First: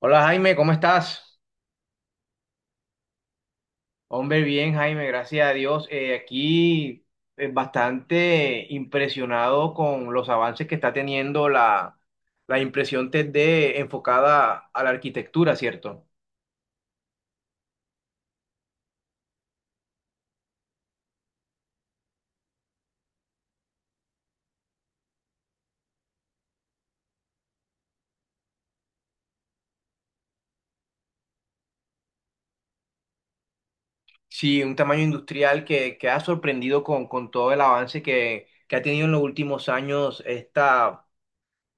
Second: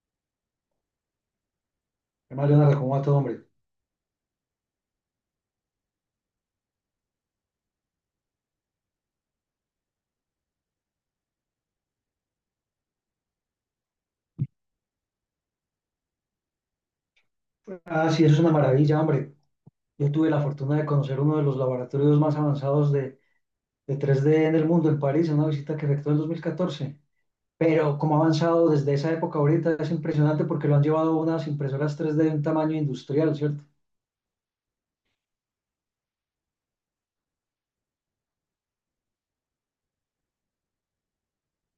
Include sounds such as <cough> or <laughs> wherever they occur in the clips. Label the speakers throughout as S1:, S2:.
S1: Hola Jaime, ¿cómo estás?
S2: Además, Leonardo, ¿cómo va todo, hombre?
S1: Hombre, bien Jaime, gracias a Dios. Aquí bastante impresionado con los avances que está teniendo la impresión 3D enfocada a la arquitectura, ¿cierto?
S2: Ah, sí, eso es una maravilla, hombre. Yo tuve la fortuna de conocer uno de los laboratorios más avanzados de tres d en el mundo, en París, en una visita que efectué en 2014. Pero como ha avanzado desde esa época ahorita, es impresionante porque lo han llevado a unas impresoras tres d de un tamaño industrial, ¿cierto?
S1: Sí, un tamaño industrial que ha sorprendido con todo el avance que ha tenido en los últimos años esta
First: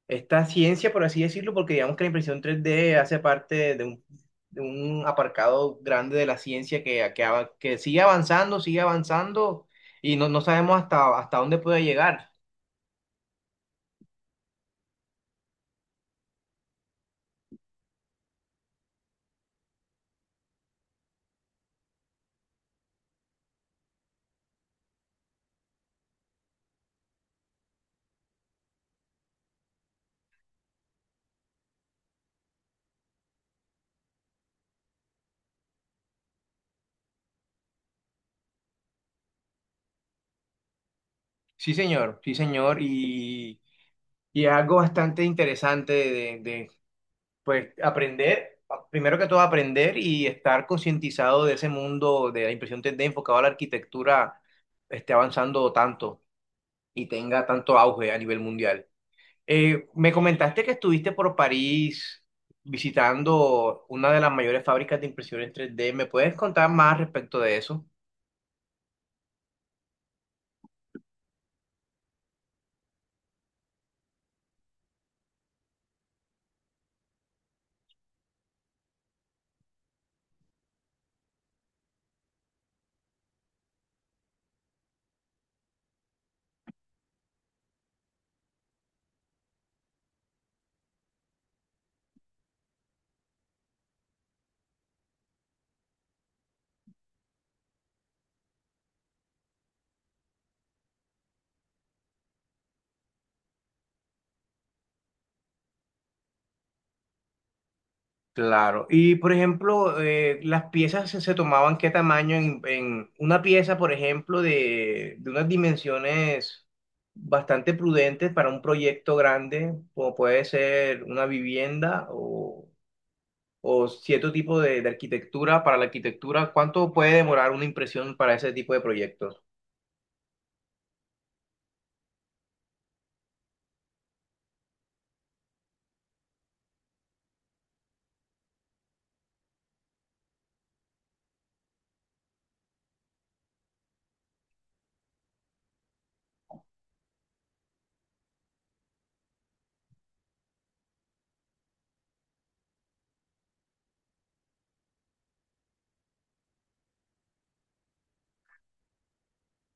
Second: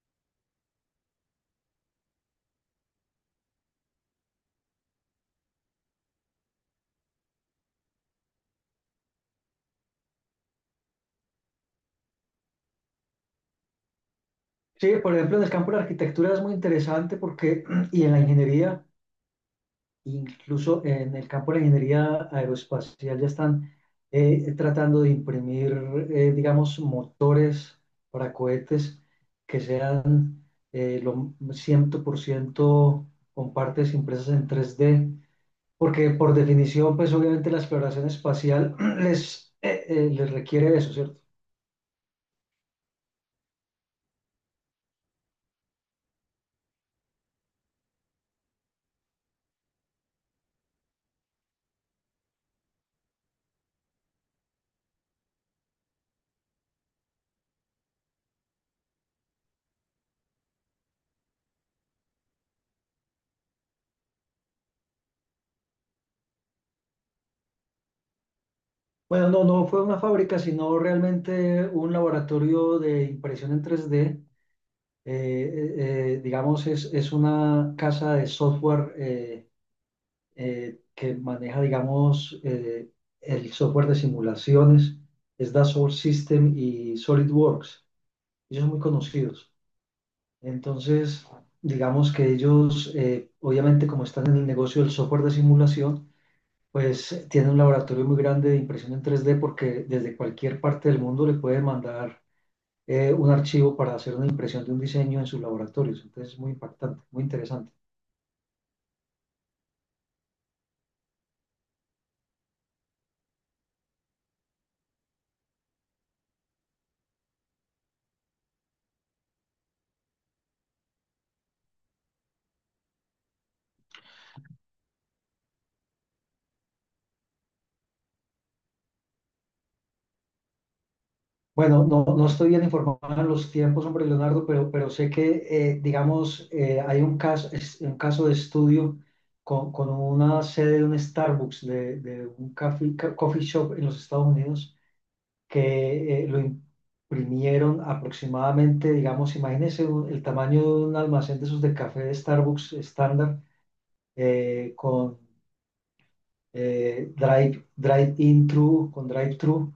S1: esta ciencia, por así decirlo, porque digamos que la impresión 3D hace parte de un aparcado grande de la ciencia que sigue avanzando y no sabemos hasta dónde puede llegar.
S2: Sí, por ejemplo, en el campo de la arquitectura es muy interesante porque, <clears throat> y en la ingeniería, incluso en el campo de la ingeniería aeroespacial ya están tratando de imprimir, digamos, motores para cohetes que sean lo 100% con partes impresas en 3D, porque por definición, pues obviamente la exploración espacial <clears throat> les requiere eso, ¿cierto?
S1: Sí, señor, y es algo bastante interesante pues, aprender, primero que todo aprender y estar concientizado de ese mundo de la impresión 3D enfocado a la arquitectura esté avanzando tanto y tenga tanto auge a nivel mundial. Me comentaste que estuviste por París visitando una de las mayores fábricas de impresión en 3D. ¿Me puedes contar más respecto de eso?
S2: Bueno, no, no fue una fábrica, sino realmente un laboratorio de impresión en 3D digamos, es una casa de software que maneja, digamos, el software de simulaciones, es Dassault System y SolidWorks. Ellos son muy conocidos. Entonces, digamos que ellos, obviamente, como están en el negocio del software de simulación, pues tienen un laboratorio muy grande de impresión en tres d porque desde cualquier parte del mundo le pueden mandar un archivo para hacer una impresión de un diseño en sus laboratorios. Entonces es muy impactante, muy interesante.
S1: Claro. Y por ejemplo, las piezas se tomaban qué tamaño en una pieza, por ejemplo, de unas dimensiones bastante prudentes para un proyecto grande, como puede ser una vivienda o cierto tipo de arquitectura. Para la arquitectura, ¿cuánto puede demorar una impresión para ese tipo de proyectos?
S2: Bueno, no, no estoy bien informado en los tiempos, hombre, Leonardo, pero sé que, digamos, hay un caso, un caso de estudio con una sede de un Starbucks, de un coffee shop en los Estados Unidos, que lo imprimieron aproximadamente, digamos, imagínense el tamaño de un almacén de esos de café de Starbucks estándar, con drive, drive-in thru con drive-thru,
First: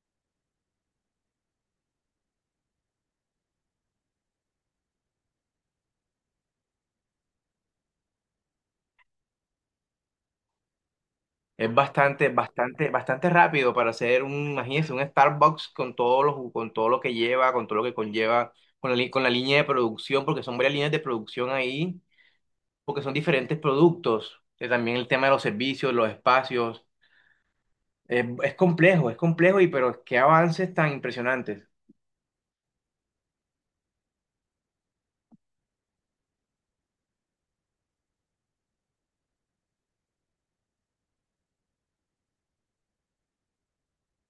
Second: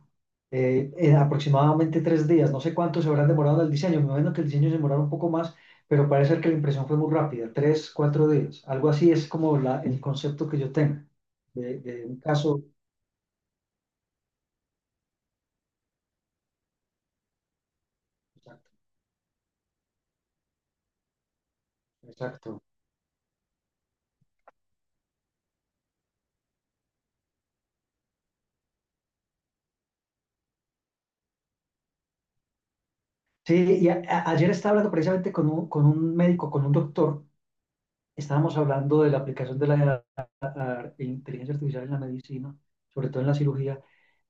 S2: en aproximadamente tres días. No sé cuánto se habrán demorado en el diseño. Me imagino que el diseño se demorará un poco más, pero parece ser que la impresión fue muy rápida, tres, cuatro días. Algo así es como el concepto que yo tengo
S1: Es
S2: de un caso.
S1: bastante rápido para hacer un, imagínense, un Starbucks con con todo lo que lleva, con todo lo que conlleva,
S2: Exacto,
S1: con con la línea de producción, porque son varias líneas de producción ahí,
S2: exacto.
S1: porque son diferentes productos. También el tema de los servicios, los espacios. Es complejo, es complejo, y pero qué avances tan impresionantes.
S2: Sí, y ayer estaba hablando precisamente con un médico, con un doctor. Estábamos hablando de la aplicación de la de inteligencia artificial en la medicina, sobre todo en la cirugía,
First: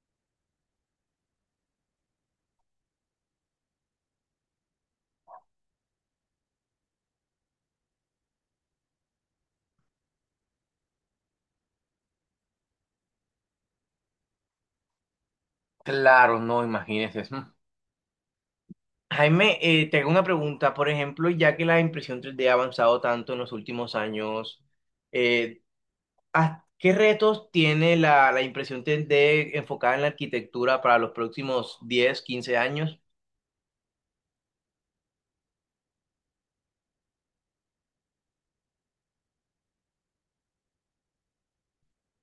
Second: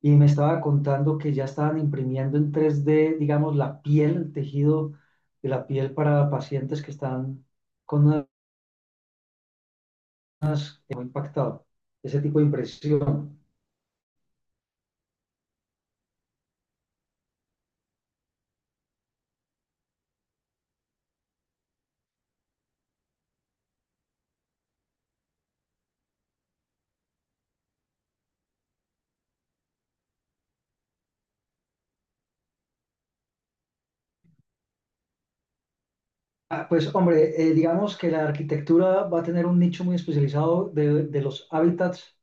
S2: y me estaba contando que ya estaban imprimiendo en 3D, digamos, la piel, el tejido de la piel para pacientes que están con un impactado, ese tipo de impresión.
S1: Claro, no, imagínense. Mm. <laughs> Jaime, te hago una pregunta. Por ejemplo, ya que la impresión 3D ha avanzado tanto en los últimos años, eh, ¿Qué retos tiene la impresión 3D enfocada en la arquitectura para los próximos 10 15 años?
S2: Ah, pues hombre, digamos que la arquitectura va a tener un nicho muy especializado de los hábitats.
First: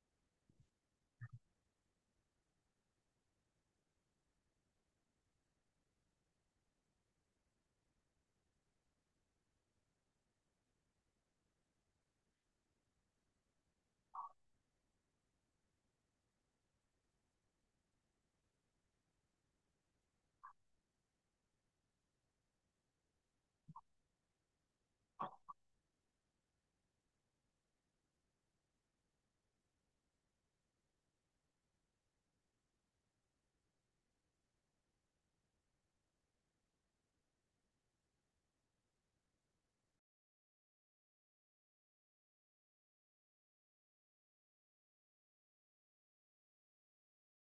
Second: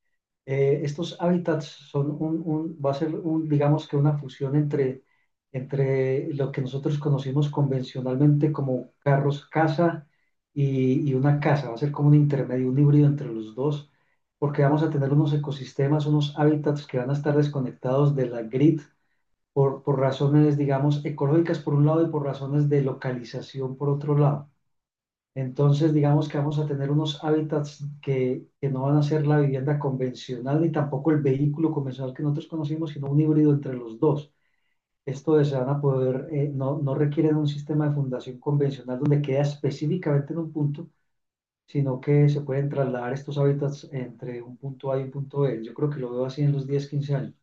S2: Estos hábitats son va a ser un, digamos que una fusión entre, entre lo que nosotros conocimos convencionalmente como carros casa y una casa. Va a ser como un intermedio, un híbrido entre los dos, porque vamos a tener unos ecosistemas, unos hábitats que van a estar desconectados de la grid por razones, digamos, ecológicas por un lado y por razones de localización por otro lado. Entonces, digamos que vamos a tener unos hábitats que no van a ser la vivienda convencional ni tampoco el vehículo convencional que nosotros conocimos, sino un híbrido entre los dos. Esto es, se van a poder, no, no requieren un sistema de fundación convencional donde queda específicamente en un punto, sino que se pueden trasladar estos hábitats entre un punto A y un punto B. Yo creo que lo veo así en los 10 15 años.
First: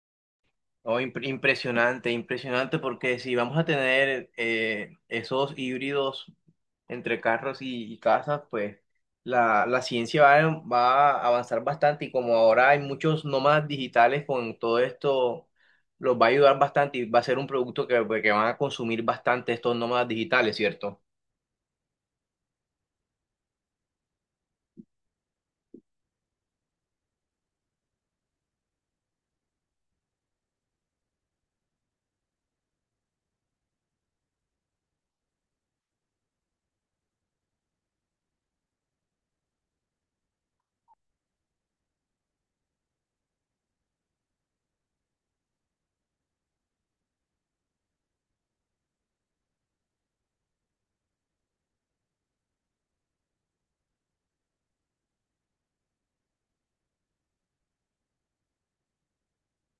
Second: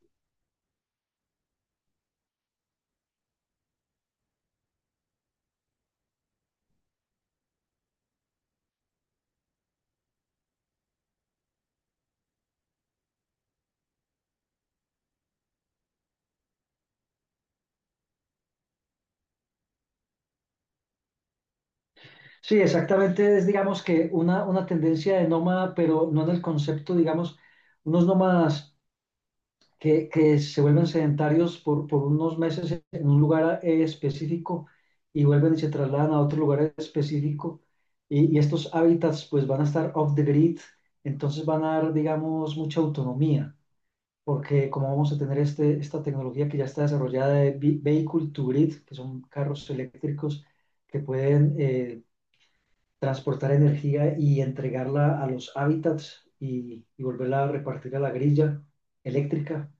S1: Oh, impresionante, impresionante, porque si vamos a tener esos híbridos entre carros y casas, pues la ciencia va a avanzar bastante y como ahora hay muchos nómadas digitales con todo esto, los va a ayudar bastante y va a ser un producto que, pues, que van a consumir bastante estos nómadas digitales, ¿cierto?
S2: Sí, exactamente, es digamos que una tendencia de nómada, pero no en el concepto, digamos, unos nómadas que se vuelven sedentarios por unos meses en un lugar específico y vuelven y se trasladan a otro lugar específico y estos hábitats pues van a estar off the grid, entonces van a dar, digamos, mucha autonomía, porque como vamos a tener este, esta tecnología que ya está desarrollada de vehicle to grid, que son carros eléctricos que pueden transportar energía y entregarla a los hábitats y volverla a repartir a la grilla eléctrica,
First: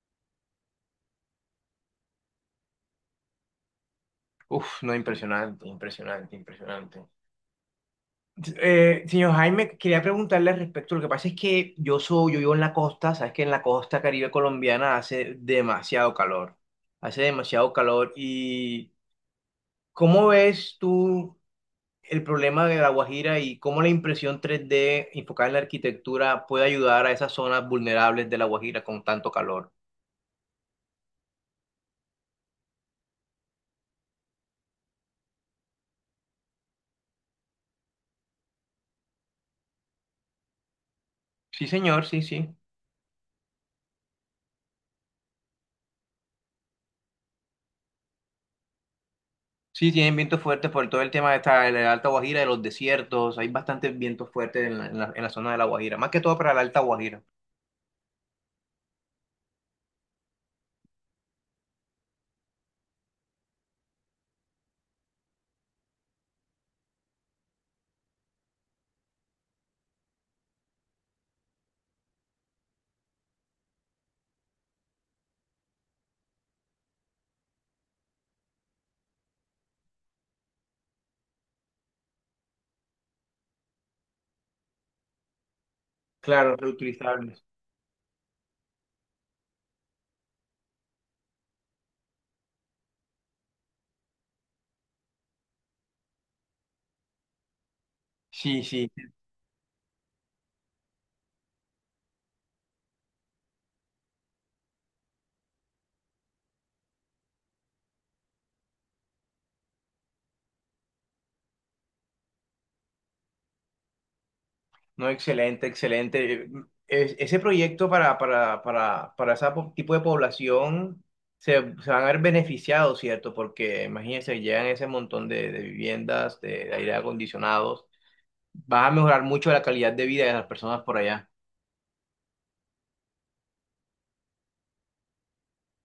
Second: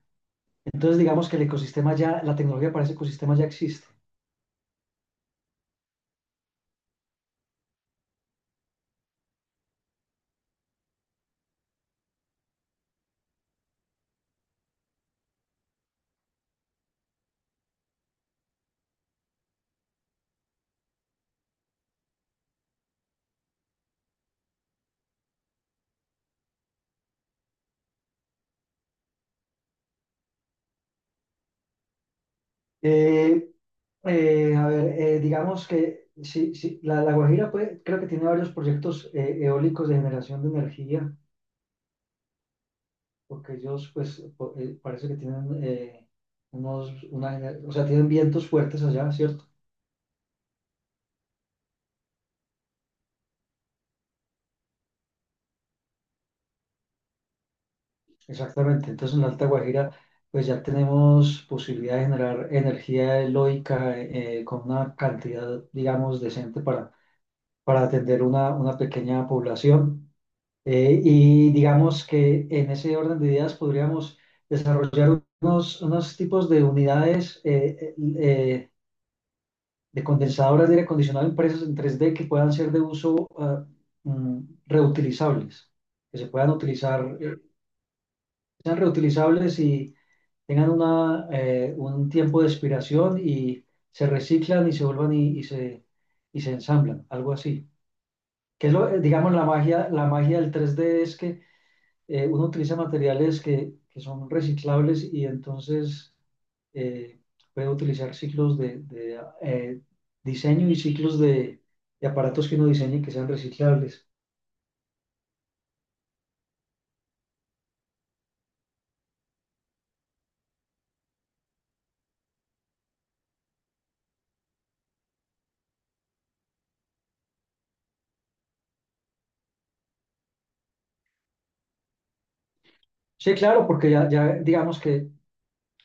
S2: entonces, digamos que el ecosistema ya, la tecnología para ese ecosistema ya existe.
S1: Uf, no, impresionante, impresionante, impresionante. Señor Jaime, quería preguntarle al respecto. Lo que pasa es que yo soy, yo vivo en la costa, sabes que en la costa Caribe colombiana hace demasiado calor, hace demasiado calor. ¿Y cómo ves tú el problema de La Guajira y cómo la impresión 3D enfocada en la arquitectura puede ayudar a esas zonas vulnerables de La Guajira con tanto calor?
S2: Eh, a ver, digamos que sí, sí, la Guajira creo que tiene varios proyectos eólicos de generación de energía,
S1: Sí, señor, sí, sí.
S2: porque ellos pues parece que tienen unos, una, o sea, tienen vientos fuertes allá, ¿cierto?
S1: Sí, tienen vientos fuertes por todo el tema de esta, de la Alta Guajira, de los desiertos. Hay bastantes vientos fuertes en la, en la en la zona de La Guajira, más que todo para la Alta Guajira.
S2: Exactamente. Entonces en la Alta Guajira pues ya tenemos posibilidad de generar energía eólica con una cantidad, digamos, decente para atender una pequeña población. Y digamos que en ese orden de ideas podríamos desarrollar unos, unos tipos de unidades de condensadoras de aire acondicionado impresas en 3D que puedan ser de uso mm, reutilizables, que se puedan
S1: Claro,
S2: utilizar,
S1: reutilizables.
S2: sean reutilizables y tengan una, un tiempo de expiración y se reciclan y se vuelvan y se ensamblan, algo así.
S1: Sí,
S2: Que es
S1: sí.
S2: lo, digamos, la magia del 3D es que uno utiliza materiales que son reciclables y entonces eh, puede utilizar ciclos de diseño y ciclos de aparatos que uno diseñe que sean reciclables.
S1: No, excelente, excelente. Ese proyecto para ese tipo de población se, se van a ver beneficiados, ¿cierto? Porque imagínense, llegan ese montón de viviendas, de aire acondicionados. Van a mejorar mucho la calidad de vida de las personas por allá.
S2: Sí, claro, porque ya, ya digamos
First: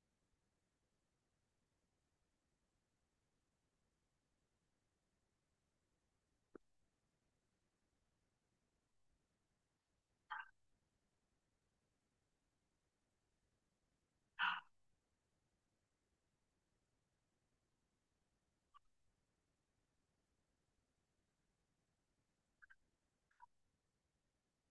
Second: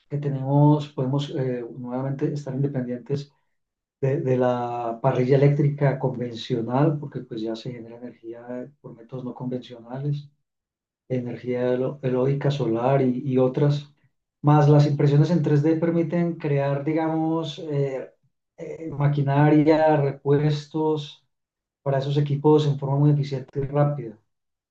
S2: que tenemos, podemos nuevamente estar independientes de la parrilla eléctrica convencional, porque pues ya se genera energía por métodos no convencionales. Energía eólica, solar y otras. Más las impresiones en 3D permiten crear, digamos, maquinaria, repuestos para esos equipos en forma muy eficiente y rápida.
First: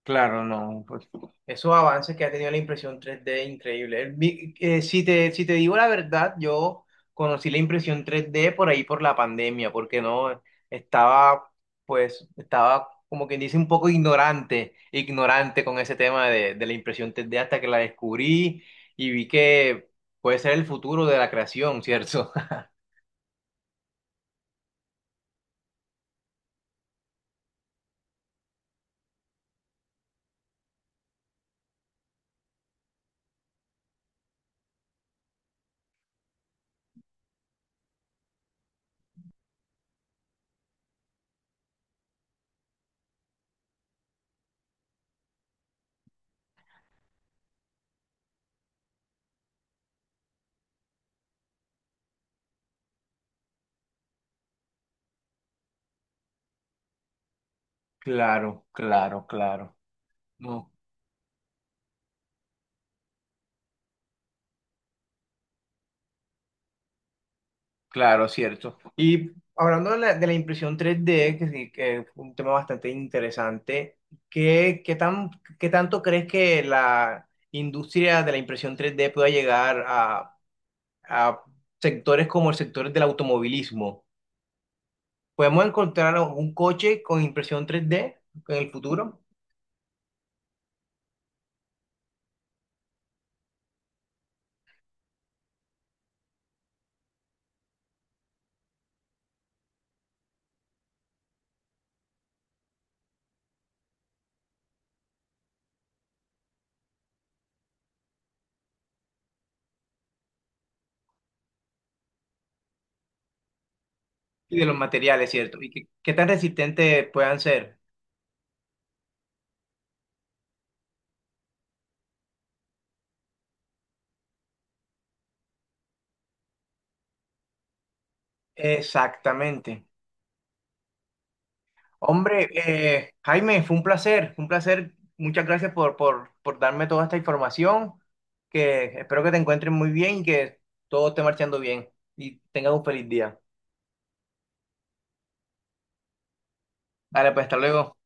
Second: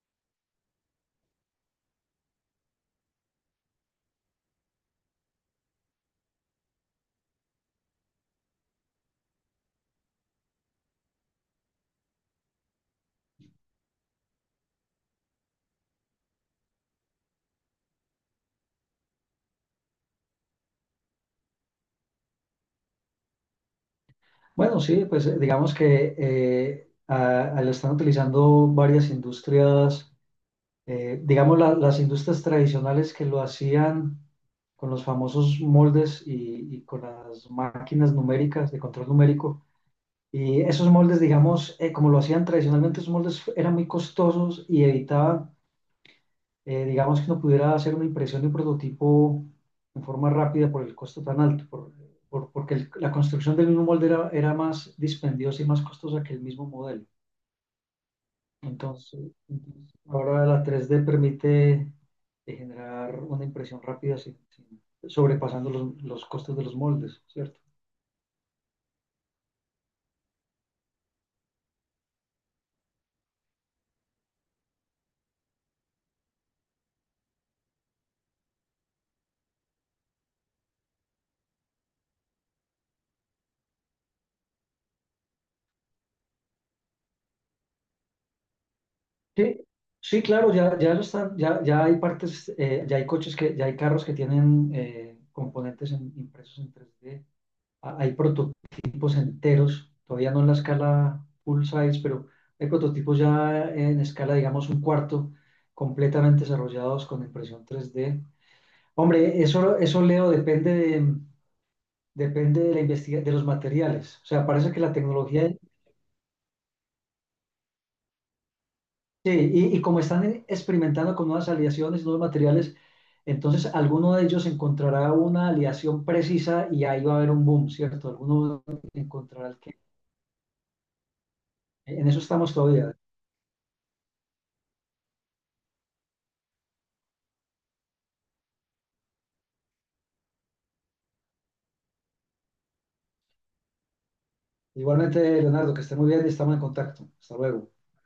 S1: Claro, no, pues esos avances que ha tenido la impresión 3D increíble. Si te digo la verdad, yo conocí la impresión 3D por ahí por la pandemia, porque no estaba, pues, estaba como quien dice un poco ignorante, ignorante con ese tema de la impresión 3D hasta que la descubrí y vi que puede ser el futuro de la creación, ¿cierto? <laughs>
S2: Bueno, sí, pues digamos que lo están utilizando varias industrias, digamos las industrias tradicionales que lo hacían con los famosos moldes y con las máquinas numéricas de control numérico. Y esos moldes, digamos, como lo hacían tradicionalmente, esos moldes eran muy costosos y evitaban, digamos, que no pudiera hacer una impresión de un prototipo en forma rápida por el costo tan alto, porque la construcción del mismo molde era, era más dispendiosa y más costosa que el mismo modelo.
S1: Claro, claro,
S2: Entonces,
S1: claro.
S2: entonces, ahora la
S1: No.
S2: 3D permite generar una impresión rápida sobrepasando los costos de los moldes, ¿cierto?
S1: Claro, cierto. Y hablando de la impresión 3D, que, sí, que es un tema bastante interesante, ¿qué, qué tan, ¿qué tanto crees que la industria de la impresión 3D pueda llegar a sectores como el sector del automovilismo? ¿Podemos encontrar un coche con impresión 3D en el futuro?
S2: Sí, sí, claro, ya, ya lo están, ya, ya hay partes, ya hay coches que, ya hay carros que tienen componentes impresos en 3D. Hay prototipos enteros, todavía no en la escala full size, pero hay prototipos ya en escala, digamos, un cuarto, completamente desarrollados con impresión 3D. Hombre, eso Leo, depende de la de los materiales. O sea,
S1: Y de
S2: parece
S1: los
S2: que la
S1: materiales,
S2: tecnología.
S1: ¿cierto? ¿Y qué tan resistentes puedan ser?
S2: Sí, y como están experimentando con nuevas aleaciones, nuevos materiales, entonces alguno de ellos encontrará una aleación precisa y ahí va a haber un boom, ¿cierto? Alguno encontrará el
S1: Exactamente.
S2: que... En eso
S1: Hombre,
S2: estamos todavía.
S1: Jaime, fue un placer, fue un placer. Muchas gracias por darme toda esta información, que espero que te encuentres muy bien y que todo esté marchando bien y tengas un feliz día.
S2: Igualmente, Leonardo, que esté muy bien y estamos en contacto.
S1: Dale,
S2: Hasta
S1: pues hasta
S2: luego.
S1: luego.